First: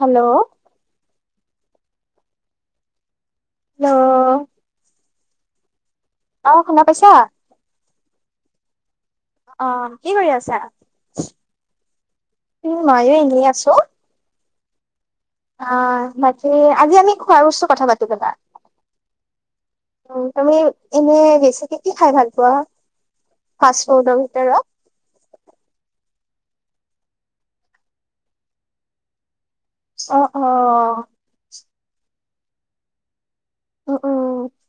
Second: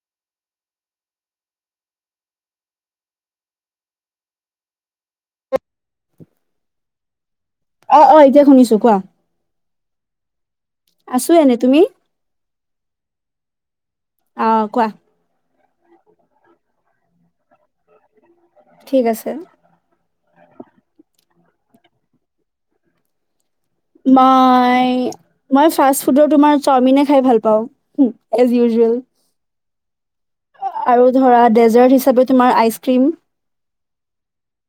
Hello. লৌ অ' শুনা পাইছা। অ'-অ' এতিয়া শুনিছো কোৱা। অ' কি কৰি আছা, আছো এনে তুমি উম ময়ো এনেই আছো। অ', কোৱা। অ' বাকী আজি আমি খোৱাৰ বস্তু কথা পাতো ব'লা। ঠিক আছে। উম, তুমি ইনে বেছিকে কি খাই ভাল পোৱা। ফাষ্ট ফুডৰ ভিতৰত? মাই মই ফাস্ট ফুডৰ তোমাৰ চাওমিনে খাই ভাল পাওঁ, এজ ইউজুৱেল। অ'- অ'। আৰু [unintelligible] তোমাৰ ice cream um um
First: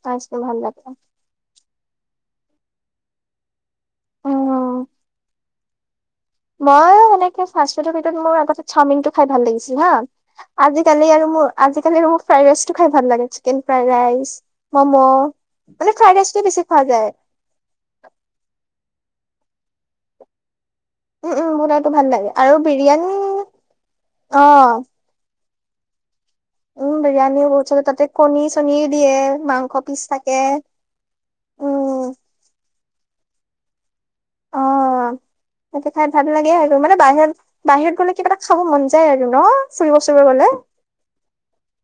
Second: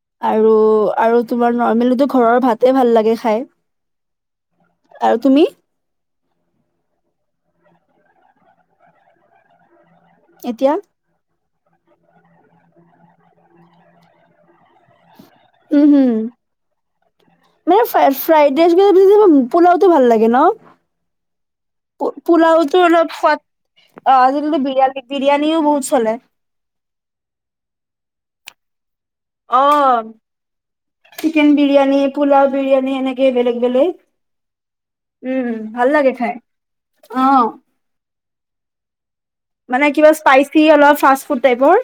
fast food আৰু ভাল লাগে। আৰু তোমাৰ নৰ্মেলি টো ঘৰৰ ভাতে ভাল লাগে খাই উম আৰু তুমি মই মানে কি ফাষ্ট ফুডৰ ভিতৰত মোৰ আগতে চাওমিন টো খাই ভাল লাগিছিল হা। এতিয়া আজিকালি আৰু মোৰ আজিকালি মোক ফ্ৰাইড ৰাইচ টো খাই ভাল লাগে, চিকেন ফ্ৰাইড ৰাইচ, ম'ম'। উম মানে হম ফ্ৰাইড ৰাইচটোৱে বেছি খোৱা যায়। মানে ফ্ৰা ফ্ৰাইড ৰাইছ পোলাওতো ভাল লাগে ন। উম উম বনাইটো ভাল লাগে আৰু পোলাওটো অলপ বিৰিয়ানী অ বিৰিয়ানি বিৰিয়ানী [unintelligible] বহুত চলে। উম বিৰিয়ানীও বহুত চলে ততে কণী চনি অ' চিকেন বিৰিয়ানী, উম পোলাও বিৰিয়া মানে এনেকে বেলেগ-বেলেগ। অ তাতে খাই ভাল লাগে আৰু মানে বাহিৰত অ', বাহিৰত গলে কিবা এটা খাব মন যায় আৰু ন মানে ফুৰিব কিবা চুৰিব গ'লে স্পাইচি অলপ ফাষ্ট ফুড টাইপৰ।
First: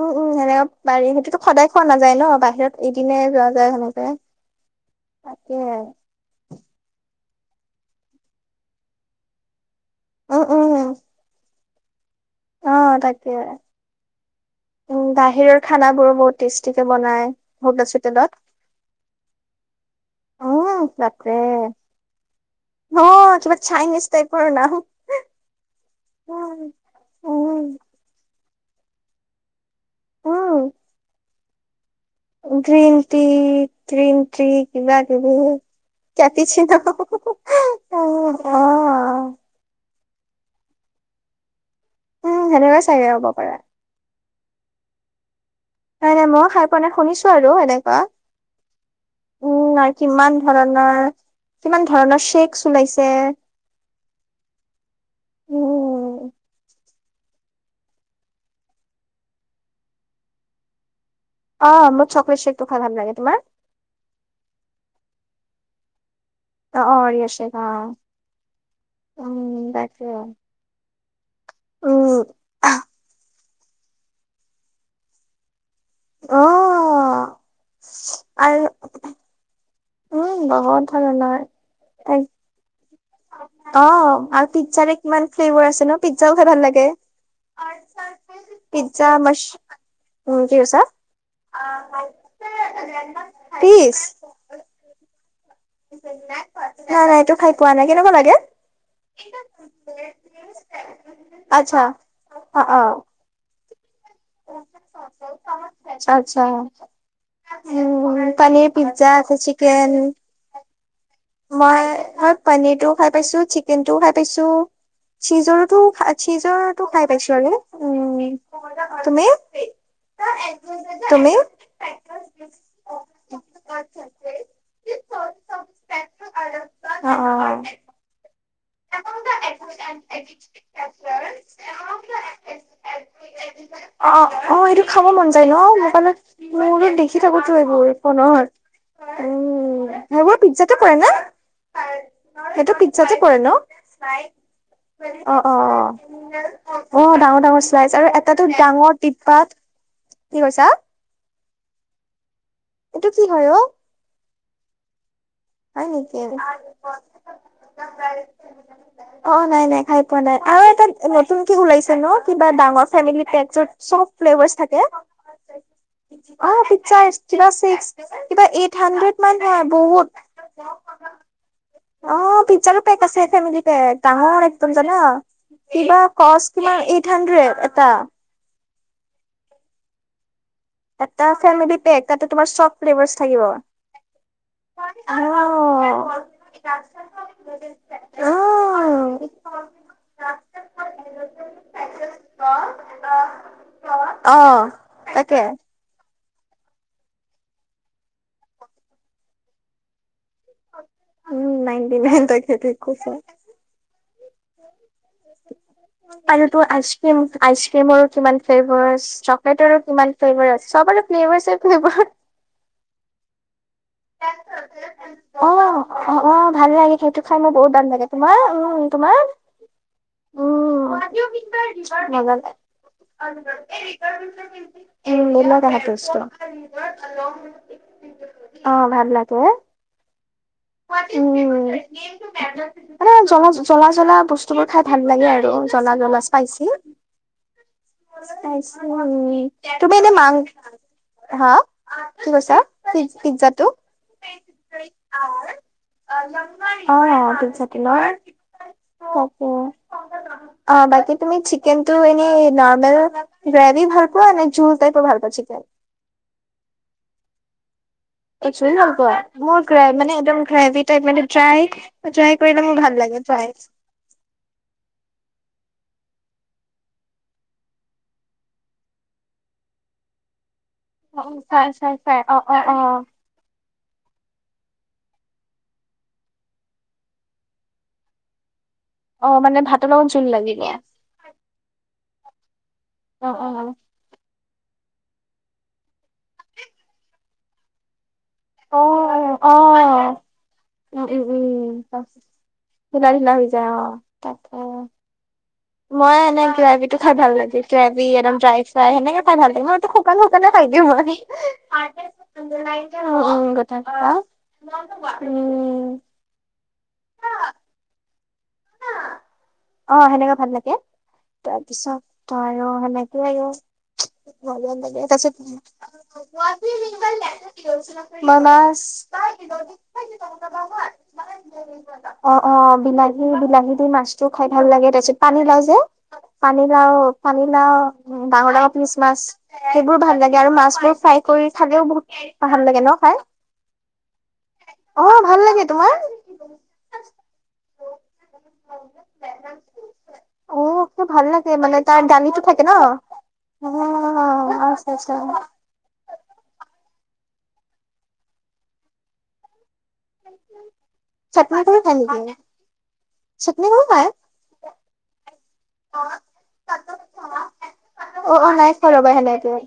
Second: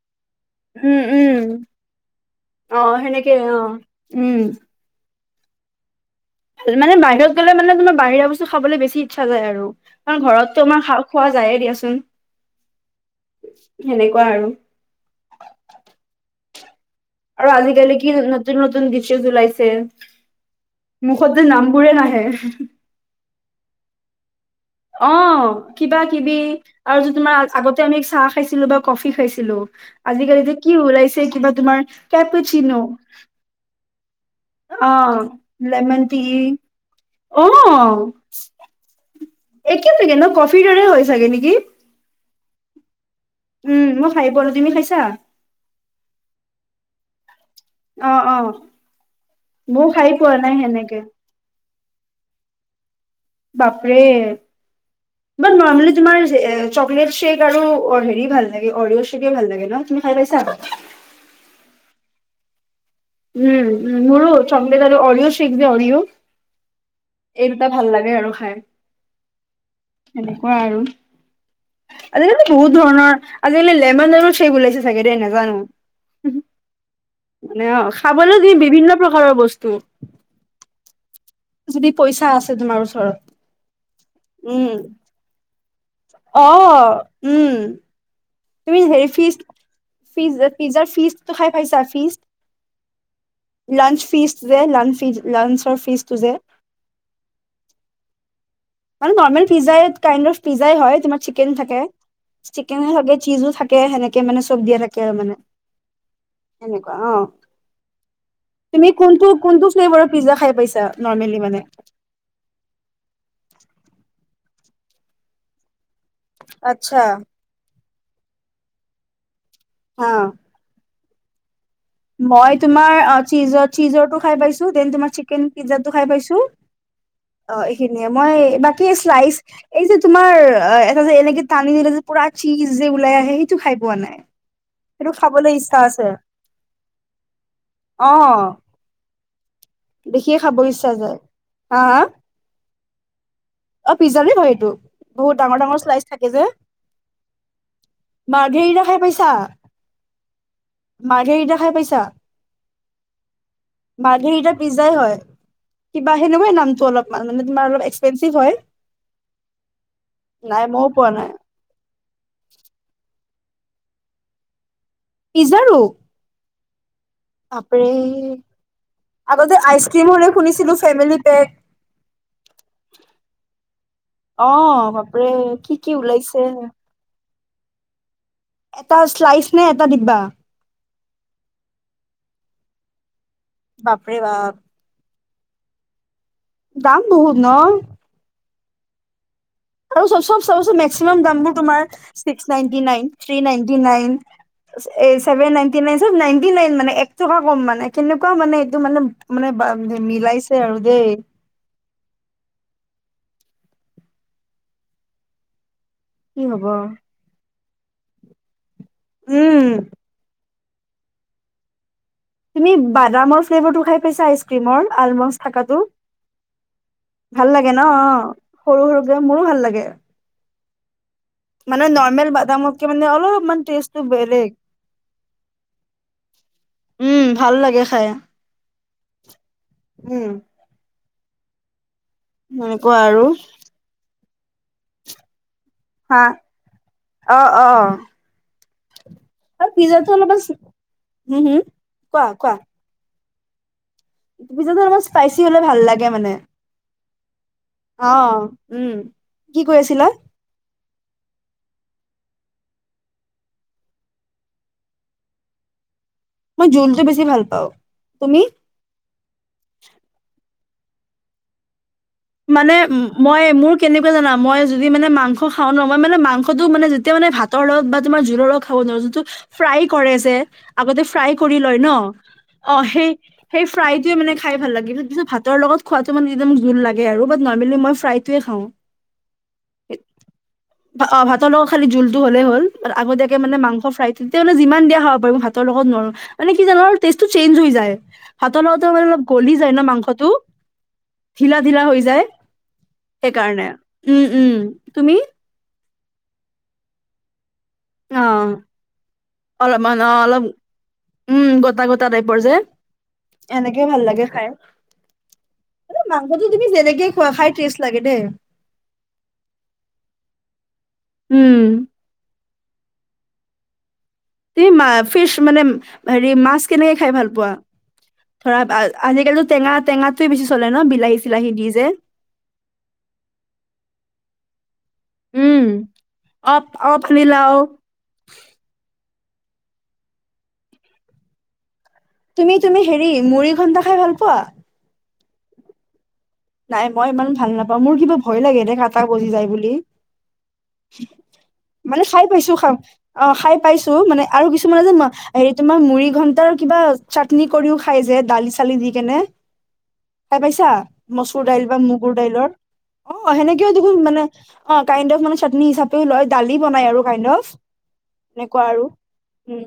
উম- উম। সেনেকে উম, [unintelligible] উম, সেইটোতো সদায় খোৱা নাযায় ন বাহিৰত অ', এদিনে সেনেকে যোৱা যায় অ'। সেনেকে। উম, তাকে মানে বাহিৰত গ'লে মানে তোমাৰ বাহিৰা বস্তু খাবলৈ বেছি ইচ্ছা যায় আৰু। আমাৰ উম ঘৰততো আমাৰ উম খা খোৱা যায়ে দিয়াচোন। অ' তাকে সেনেকুৱা আৰু। উম, বাহিৰৰ খানা বোৰো বহুত টেষ্টি। আৰু আজিকালি কি নতুন-নতুন ডীচেজ উলাইছে। উম বাপৰে মুখত যে নামবোৰে নাহে। অ কিবা চাইনিজ টাইপৰ নাম অ কিবা কিবি উম আৰু যে তোমাৰ উম আগতে আমি চাহ খাইছিলো বা কফি খাইছিলো, আজিকালি উম যে কি ওলাইছে কিবা তোমাৰ। কেপি চি ন', গ্ৰীণ টি গ্ৰীণ টি কিবা অ' কিবি লেমন টি অ', অ একে থাকে ন, কফিৰ দৰে হৈ চাগে নেকি? উম, সেনেকুৱাই চাগে হ'ব। পাৰে উম মই খাই বল, তুমি খাইছা? নাই নাই মই খাই পোৱা নাই শুনিছো আৰু। এনেকুৱা অ', অ'। উম, ময়ো খাই পোৱা কিমান নাই সেনেকে ধৰণৰ কিমান ধৰণৰ চেক্ বাপৰে ইমান নৰমেলি উম তোমাৰ এ চকলেট শ্বেক আৰু অ' হেৰি ভাল লাগে অৰিঅ' শ্বেক ভাল লাগে ন, তুমি খাই পাইছা? অ', মই চকলেট শ্বেক উম, উম মোৰো চকলেট আৰু অৰিঅ' শ্বেক যে অৰিঅ'। অ অ অৰিয় এই শ্বেক অ দুটা ভাল লাগে আৰু খাই। উম তাকে হেনেকুৱা আৰু উম আজিকালি বহুত ধৰণৰ আজিকালি লেমনও শ্বেক ওলাইছে চাগে দেই নাজানো। [inaudible] অ মানে অ, খাবলৈ যি আৰু বিভিন্ন প্ৰকাৰৰ বস্তু। উম, বহুত ধৰণৰ যদি পইচা এক- আছে তোমাৰ ওচৰত। অ', আৰু উম পিজ্জাৰে কিমান ফ্লেভাৰ আছে ন, পিজ্জাও অ খাই ভাল লাগে। উম তুমি পিজ্জা হেৰি ফিজ মাছ ফিজ উম, কি কৈছা? পিজ্জাৰ ফিজটো খাই পাইছা ফিজ? পিচ লঞ্চ ফিচ যে লাঞ্চ ফিচ। নাই - নাই এইটো খাই পোৱা নাই কেনেকুৱা লাগে। মানে নৰ্মেল পিজ্জা কাইণ্ড অফ পিজ্জাই হয় তোমাৰ চিকেন আচ্ছা থাকে অ', চিকেনে অ', থাকে চিজো থাকে সেনেকে মানে চব দিয়া থাকে আৰু মানে। আচ্ছা। সেনেকুৱা অ উম, পনীৰ তুমি পিজ্জা কোনটো আছে, কোনটো চিকেন ফ্লেভাৰৰ পিজ্জা খাই পাইছা নৰ্মেলি মানে মই পনিৰটোও খাই পাইছো চিকেনটোও খাই পাইছো চিজৰতো খায় চিজৰটো আচ্ছা খাই পাইছো আৰু উম তুমি? আহ। তুমি? মই তোমাৰ চিজৰ চিজৰটো খাই পাইছো। দেন তোমাৰ চিকেন পিজ্জা খাই পাইছো অ, এইখিনিয়েই মই এইবাৰ কি শ্লাইচ এই যে তোমাৰ এটা যে এনেকে টানি দিলে যে পুৰা চীজ যে ওলাই আহে সেইটো খাই পোৱা অ নাই অ খাব সেইটো মন যায় ন খাবলৈ ইচ্ছা আছে। মোবাইলত মোৰো দেখি থাকোতো এইবোৰ অ পোনৰ হয়। উম। দেখিয়ে সেইবোৰ খাব পিজ্জাতে ইচ্ছা পৰেনে, যায় হা হা সেইটো পিজ্জাতে পৰে ন? অ', পিজ্জাৰে হয় এইটো। বহুত অ', ডাঙৰ ডাঙৰ অ', শ্লাইচ থাকে যে অ', ডাঙৰ ডাঙৰ শ্লাইজ আৰু এটাতটো মাৰ্ঘেৰিটা ডাঙৰ খাই পাইছা টিকপাত [unintelligible] মাৰ্ঘেৰিটা খাই পাইছা? এইটো কি হয় অ'? মাৰ্ঘেৰিটা পিজ্জাই হয় হয় কিবা নেকি? সেনেকুৱাই নামটো অলপ মান, তোমাৰ অলপ এক্সপেঞ্চিভ হয়। অ', নাই নাই খাই পোৱা নাই আৰু এটা মইও পোৱা নাই নতুন কে ওলাইছে ন কিবা ডাঙৰ ফেমিলি পেক। য'ত চ'ব ফ্লেভাৰচ থাকে। পিজাৰু? অ', পিজ্জা কিবা চিক্স কিবা এইট হান্ড্ৰেড মান আগতে হয়। আইচক্ৰীম বহুত [unintelligible] ফেমিলি পেক অ', পিজ্জাৰো পেক আছে ফেমিলি পেক অ ডাঙৰ একদম জানা। বাপৰে কি কি কিবা ওলাইছে ক্ৰচ কিমান এইট হাণ্ড্ৰেড এটা। এটা শ্লাইচ নে এটা দিব্বা? এটা ফেমেলী পেক তাতে তোমাৰ চব ফ্লেভাৰচ বাপৰে বাপ দাম অ বহুত ন অ আৰুব চাব চ মেক্সিমাম দামব তম্স নাইটি ন থ নি ন অ' তাকে। চছেভেন নাইন নাইনটি নাইনটি আৰু দেই উম নাইনটি নাইনটা খে থ খুছ কি আৰু তোৰ হ'ব। আইচ ক্ৰীম আইচ ক্ৰীমৰ কিমান ফে উম চকলেটৰো কিমান ফ্লেভাৰ আছে সব আৰু ফ্ভাৰ ফ্ভাৰ তুমি বাদামৰ ফ্ভাৰটো খাই পাইছে আইচ ক্ৰ্ৰীমৰ আলমছ অ থকা অ অ ভাল লাগে সেইটো খাই মোৰ ভাল বহুত লাগে ন তোমাৰ উম সৰু সৰুকে তোমাৰ মোৰো ভাল লাগে মানে [unintelligible] নৰ্মেল নলে বাদামতকে মানে অলপমান টেষ্টটো বেলেগ উম নল আহে উম ভাল লাগে খাই অ ভাল লাগে উম উম সেনেকুৱা মানে আৰু জ জ্বলা জ্বলা বস্তু বোৰ খাই ভাল লাগে আৰু জ্বলা জ্বলা হা স্পাইছেি উ অ অ আৰু তুমি এনে পিজ্জাটো মাং অলপমান হম হা হম কোৱা কি কোৱা কৈছািজ পিজ্জাটো পিজ্জাটো অলমান স্পাইচি হলে ভাল লাগে মানে অ অ চতি ল অ উম কি কৈ আছিলা অ বাকী তুমি ন্তু এনেই নৰ্মেল গ্ৰেভি ভাল পোৱা নে জ টাইপ ভাল পোৱা চিকেন মই জলটো বেছি ভাল পাওঁ তুমি োৱা মোৰ মানে এক্ৰ মানাই মানে মই মোৰ কেনেকুৱা জানা মই যদি মানে মাংস খাও নোৱাৰো মই মানে মাং ো মানে যেতিয়া মানে ভাতৰ লগত বা তোমাৰ জোলৰ লগত খাব নোৱাৰো যোনটো ফ্ৰাই কৰে যে আগতে ফ্ৰাই কৰি লয় ন অ সেই সেই ফ্ৰাইটয়ে মানে খাই ভাল লাগে পিছত ভাতৰ লগত খোৱাাতটো মানে একদ জোল লাগে আৰু নৰ্মেল মই ফ্ৰাইটোৱে খাওঁ অ', মানে ভাতৰ লগত জোল লাগিব। ভাত ন খালি জুল হ'লেই হল আগতীয়াকে অ', মানে অ'। মাংস ফ্ৰাই থতে মানে যিমান দিয়া খাব পাৰি মই হাতৰ লগত নোৱাৰো মানে কি জানো টেষ্টটো চেঞ্জ হৈ যায় হাতৰ লগওঁতে মানে অলপ অ', গলি যায় ন অ'। মাংসটো উম, উম, ঢিলা া হৈ উম। যায় ঢিলা ঢিলা হৈ সেইকাৰণে যায় অ', উম উম তাকে। তুমি মই এনে গিলাপি টো খাই ভাল লাগিল গ্ৰেভি অ একদম ড্ৰাই ফ্ৰাই সেনেকে খাই ভাল লাগে মইটো অলপমান অ শুকান অলপ শুকানে পাই দিওঁ মই উম গটা গটা টাইপৰ যে উ উ কথা এনেকে ক ভাল লাগে খাই উম মানে মাংসটো তুমি যেনেকে খুৱোৱা খাই টেষ্ট লাগে দেই অ সেনেকা ভাল লাগে উম তাৰপিছত অ আৰু সেনেকে তুমি মা আৰু ফিচ তাৰত মানে হেৰি মাছ কেনেকে খাই ভাল পোৱা ধৰা আ- আজিকালিতো টেঙা টেঙাটোৱে বেছি চলে ন বিলাহী চিলাহী দি যে ম অ অ বিলাহী বিলাহী দি মাছো খাই ভাল লাগে তাৰ পিছত পানী লাও উম যে পানী অপ লাও অপ পানী মিলাও লাও। াঙৰাঙৰ পি মাছবোৰ ভাল ল আৰু মাছবোৰ ফ্ৰাই কৰি খালেও বু তুমি তুমি হেৰি মুড়ি ঘন্টা খাই ভাল পোৱা অ ভাল লাগে তোমাৰ নাই মই ইমান ভাল নাপাওঁ মোৰ কিবা ভয় লাগে দে কাটা বজি যায় বুলি অ কিয় ভাল লাগে তাৰ মানে খাই দালিটো পাইছো থাকে ন খাম অ খাই পাইছো মানে আৰু কিছুমানে আচ্ছা যেন ম আচ্ছা তোমাৰ মুৰি ঘণ্টাৰ কিবা চাটনি কৰিও খাই যে দালি চালি দি কেনে খাই পাইছা মচুৰ চাটনি দাইল বা কৰি খাই মগুৰ নেকি দাইলৰ অ চাটনি সেনেকেও কৰি দেখোন খাই মানে অ কাইড অফ মানে চাটনি হিচাপেও লয়, দালি বনাই আৰু কাইণ্ড অফ। অ অ এনেকুৱা নাই আৰু, খোৱা ৰবা সেনেকে উম।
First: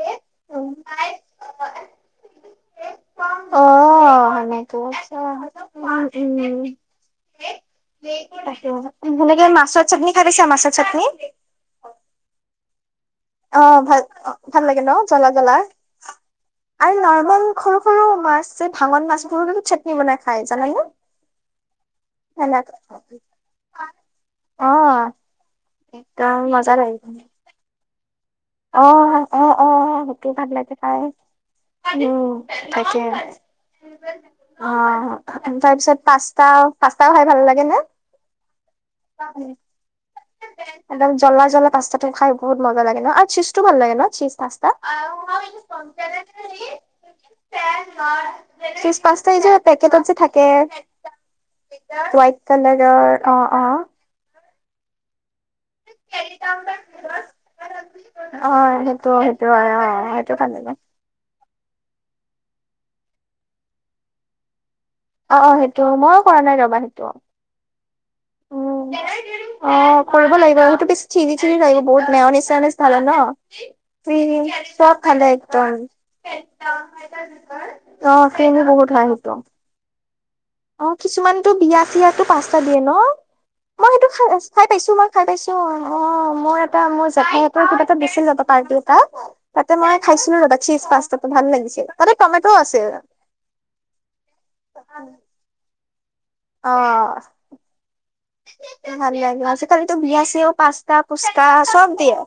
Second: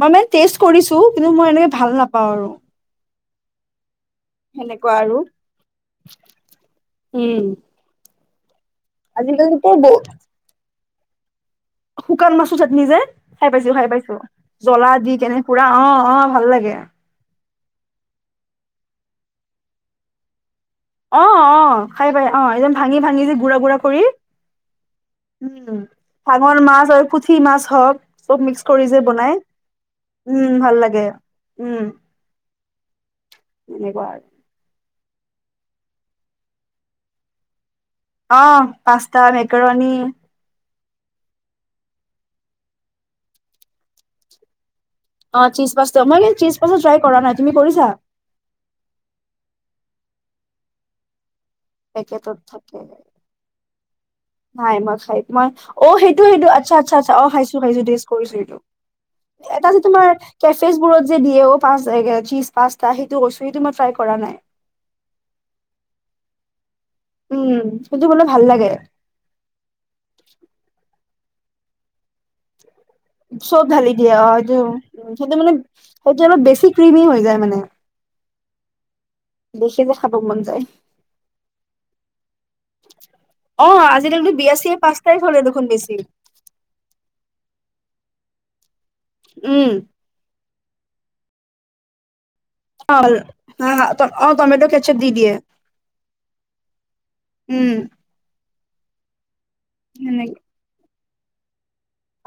মই মানে টেষ্ট উম কৰিছো, কিন্তু মই এনেকে ভাল নাপাওঁ আৰু। অহ। [inaudible] সেনেকুৱা আৰু সেনেকে মাছৰ উম চাটনি খাই আজিকালিতো পাইছা? ব মাছৰ চাটনি। শুকান মাছৰ চাটনি যে। খাই অ পাইছো, খাই ভাল পাইছো। ভাল লাগে ন জ্বলা দি কেনে জ্বলা পুৰা অ', অ, ভাল লাগে। আৰু নৰ্মেল সৰু সৰু মাছ ভাঙন মাছবোৰো চাটনি বনাই খাই। জানে নে? অ অ', খাই পাই, অ', একদম ভাঙি ভাঙি যে গুৰা গুৰা কৰি। অ উম। উম, একদম ভাঙৰ মাছ আৰু পুঠি মাছ হওক। চব মিক্স কৰি যে অহ, বনাই অ', অ, উম ভাল লাগে সেইটো উম, তাকেহে। এনেকুৱা আৰু অ', অ। তাৰ পিছত পাস্তা, পাস্তাও খাই ভাল লাগে নে? অ পাস্তা মেকাৰণী একদম জ্বলা জ্বলা পাস্তাটো খাই বহুত মজা লাগে নহ আৰু চীজটো ভাল লাগে নহ চীজ পা অ', চীজ পাস্তা, মই কিন্তু চীজ পাস্তা ট্ৰাই কৰা নাই। তুমি কৰিছা? চীজ পাস্তা এই যে পেকটত যে থাক কে, হোৱাইট পেকেটত থাকে কালাৰৰ, অহ, অ। নাই, মই খাই, মই, অ', সেইটো সেইটো। আচ্ছা, আচ্ছা, আচছা, অ', খাইছো খাইছো, টেষ্ট কৰিছো অ সেইটো। সেইটো সেইটো এটা হয় যে অ তোমাৰ সেইটো ভাল লাগে কেফেচ বোৰত যে দিয়ে অ। চীজ পাস্তা সেইটো কৈছো, সেইটো মই ট্ৰাই কৰা নাই। অ', অ, সেইটো, মইয়ো কৰা নাই ৰবা সেইটো। উম। সেইটো বোলে ভাল লাগে উম। অ', কৰিব লাগিব সেইতো বেছি চিৰি চিৰি লাগিব, বহুত মেওনিজ-চেওনিজ ধালে নহ, চব ঢালি দিয়ে অ ই সেইটো উম, চব ধালে সেইটো মানে একদম। সেইটো অলপ বেছি ক্ৰিমি হৈ যায় মানে অ', ক্ৰীমো বহুত হয়, সেইটো। দেখি যে খাব মন যায় অ', কিছুমানটো বিয়া-চিয়াতটো পাঁচটা দিয়ে নহ? অ মই সেইটো খাই আজিকালি বিয়া খাই চিয়া পাইছো মই পাস্তাই খাই চলে পাইছো। দেখোন বেছি অ', মোৰ এটা মোৰ জেঠাই হতৰ দিছিল এবাৰ পাৰ্টি এটাত, উম তাতেই মই খাইছিলো এবাৰ চীজ পাস্তাটো, ভাল লাগিছিল। তাতে টমেট' আছিল অ', টমেট' কেছআপ দি দিয়ে। অহ। উম ভাল লাগে, আজিকালিতো সেনেকে বিয়া-চিয়ায়েও পাঁচটা- ফুচকা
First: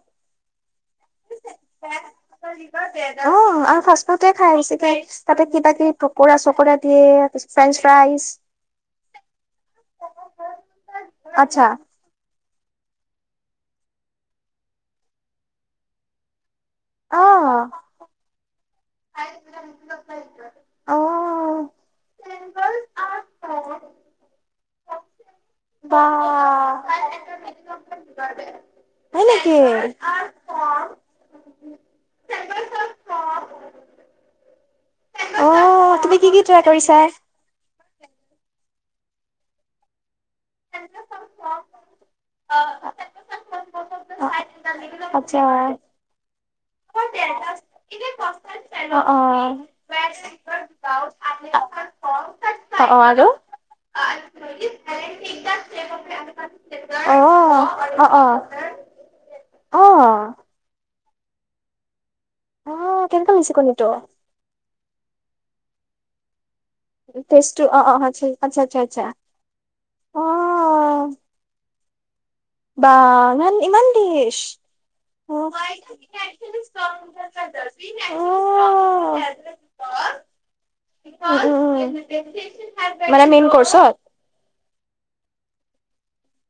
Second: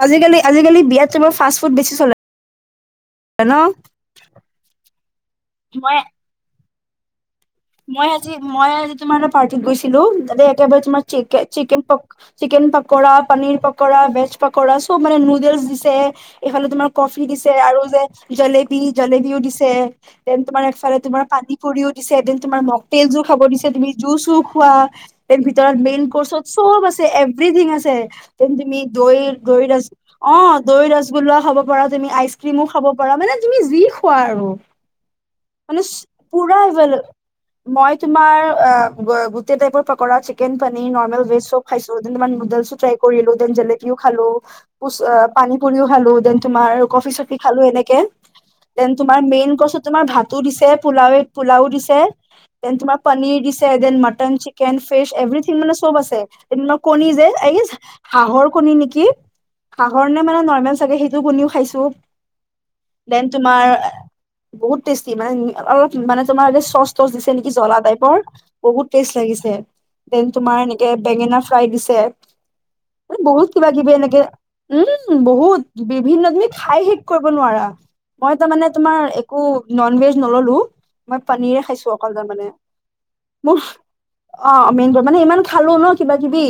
আজিকালি, আজিকালি বিয়াত চব ন অ', আৰু ফাষ্ট ফুডহে খাই বেছিকে, তাতে কিবা-কিবি মই প'কৰা-চ'কৰা। [unintelligible] মই আজি, মই আজি তোমাৰ এটা পাৰ্টিত গৈছিলো, তাতে একেবাৰে তোমাৰ চিকে আচ্ছা chicken chicken pakora, paneer pakora, veg pakora চব মানে নুডেলচ দিছে। এইফালে তোমাৰ কফি দিছে অ আৰু যে জলেবি জলেবিও দিছে, দেন তোমাৰ এফালে তোমাৰ প অ', কৰিও দিছে, এদিন তোমাৰ মখতেল জোৰ খাব দিছে, তুমি জুচো খোৱা। তে ভিতৰত বা। মেইন কৰ্চত চব আছে, এভৰিথিং আছে। তেন তুমি দৈ হয় নেকি? দৈ আছ অ', দৈ ৰগোল্লা খাব পাৰা, তুমি আইচ ক্ৰীমো খাব পাৰা, মানে তুমি যি খোৱা আৰু। মানে অ', তুমি কি কি পোৰা ট্ৰাই কৰিছা? মই তোমাৰ, অ', গোটেই টাইপৰ পকৰা চি চিকেন পনীৰ [unintelligible] ভেজ চব খাইছো, ডেন তোমাৰ নুডলচও ট্ৰাই কৰিলো, ডেন জলেবীও খালোঁ। আচ্ছা। অ', পানী পুৰিও খালো, দেন তোমাৰ কফি-চফি খালো এনেকে। দেন তোমাৰ অ'। মেইন কৰ্চত তোমাৰ ভাতো দিছে, পোলাও পোলাও দিছে। দেন অ', তোমাৰ অ', আৰু? পনীৰ দিছে, দেন অ', মটন, চিকেন, ফিছ এভিথিং মানে স'ব আছে। [unintelligible] আই গেছ অ', অ'। হাঁহৰ কণী নেকি? অ', হাঁহৰ নে মানে নৰ্মেল চাগে সেই টো কনিও খাইছো। আহ, দেন কেনেকা লাগিছে তোমাৰ কনিটো? বহুত টেষ্টি, মানে অলপ মানে তোমাৰ চচ দিছে নেকি, টেষ্টটো জ্বলা অ', অ', টাইপৰ আচ্ছা, আচ্ছা, আচ্ছা, বহুত আচ্ছা। টেষ্ট লাগিছে দেন তোমাৰ এনেকে বেঙেনা ফ্ৰাই দিছে বা মানে বহুত কিবা ইমান কিবি [unintelligible] এনেকে উম, বহুত বিভিন্ন তুমি খাই শেষ কৰিব নোৱাৰা। মই তাৰ মানে তোমাৰ একো ন'ন ভেজ নললো। মই পানীৰে খাইছো অকলাৰ মানে মানে মেইন মোৰ কৰ্চত অ', মেইন মানে ইমান খালো ন কিবা-কিবি,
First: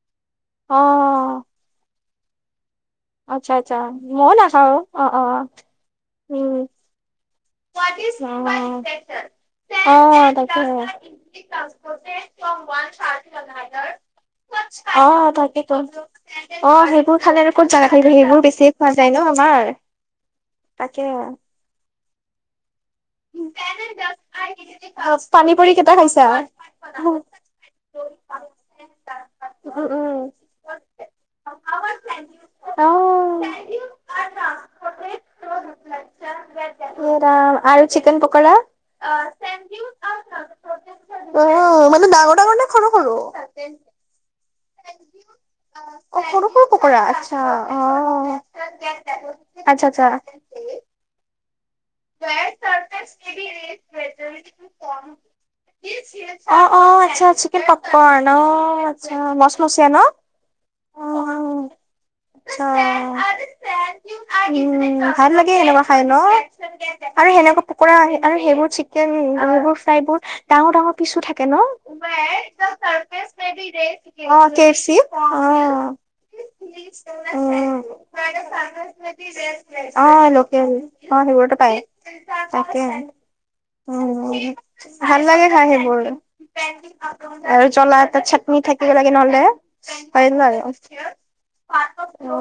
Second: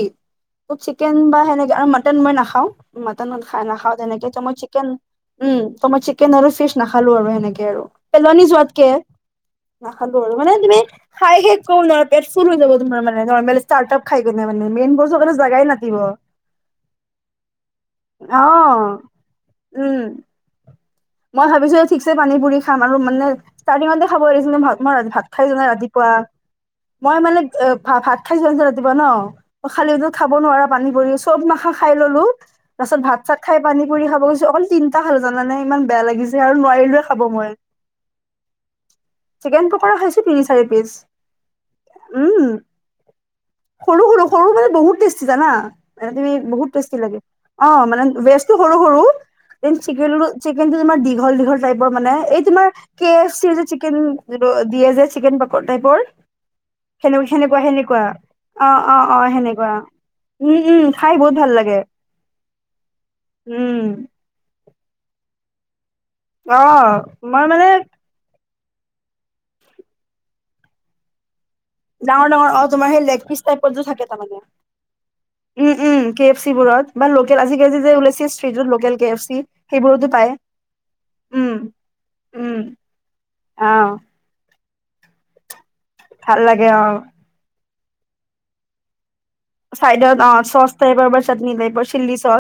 অ চিকেন বা সেনেকে আৰু মাটন মই নাখাও। মটন ম আচ্ছা খাই আচ্ছা নাখাও তেনেকে। ময়ো ত মই নাখাও চিকেন, অ অ উম' ত মই চিকেন আৰু উম ফিচ নাখালো আৰু সেনেকে আৰু অ পেলনি যোৱাতকে অ', মানে, তাকে তুমি খাই-খাইফুল হৈ যাব। তমাৰ মেষ্টাৰ খাই মানে। মেই অ' তাকেতো অ, সেইবোৰ খালে আৰু ক'ত জানা থাকিল। সেইবোৰ বেছি খোৱা অ', যায় ন আমাৰ। উম'' তাকে মই ভাবিছো ঠিকছে পানী-পুৰি খাম আৰু মানে ষ্টাৰ্টিঙতে খাব লিছিল। মই ভাত খাই পানী নাই পুৰি কেইটা ৰাতিপুৱা। খাইছা? মই উম মানে এ' ভ-ভাত খাইযোৱা ৰাতিপুৱা ন, খালি উ উম। খাব নোৱাৰা পানী-পৰি চব মাখা খাই ললো। তাৰ অ। পছতাত-ভাত খাই পানী-পুৰি খাব গৈছো। অকল তিনিটা খালো। জানে ইমান বেয়া লাগিছে আৰু নোৱাৰিলো এ খাব ৰাম মই। আৰু চিকেন পকৰা? চিকেনটোক খাইছো তিনি চাৰি পিচ। অ', মানে উম। ডাঙৰ-ডাঙৰ নে সৰু-সৰু? সৰু সৰু সৰু মানে বহুত টেষ্টি জানা মানে অ', তুমি সৰু-সৰু বহুত টেষ্টি পকৰা লাগে আচ্ছা, মানে অ'। ভেজটো আচ্ছা-আচ্ছা। কিন্তুমাৰ দঘ-দীঘল [unintelligible] এই তোমাৰ কে এফ দিয়ে যে, চিকেন দিয়ে যে, চিকেন পকৰা টাইপৰ। অ অ আচ্ছা চিকেন সেনে-সেনেকুৱা-সেনেকুৱা পপকৰ্ণ অ'! অ'! আচ্ছা অ'! সেনেকুৱা। মচমচীয়া ন? উম, উম, খাই বহুত ভাল লাগে। [unintelligible] উম, উম ভাল লাগে সেনেকুৱা খাই ন'। অ আৰু মই সেনেকুৱা মানে পকৰা, আৰু সেইবোৰ চিকেন, সেইবোৰ ফ্ৰাই বোৰ, ডাঙৰ, ডাঙৰ পিছো থাকে। ডাঙৰ ডাঙৰ অ তোমাৰ সেই লেগ পিচ টাইপত যে থাকে [unintelligible] অ'! তাৰমানে কে এফ চি। অ'! উম উম কে এফ চি বোৰত বা লোকেল আজিকালি যে ওলাইছে ষ্ট্ৰিটত লোকেল কে এফ চি সেইবোৰতো পায় অ'! লোকেল। উম [unintelligible] পায়। উম তাকে, অ উম, ভাল লাগে খায়। [unintelligible] ভাল লাগে অ আৰু জ্বলাকে চাটনি থাকিব লাগে। চাইডত অ চচ টাইপৰ বা চাটনি টাইপৰ চিলি [unintelligible] চচ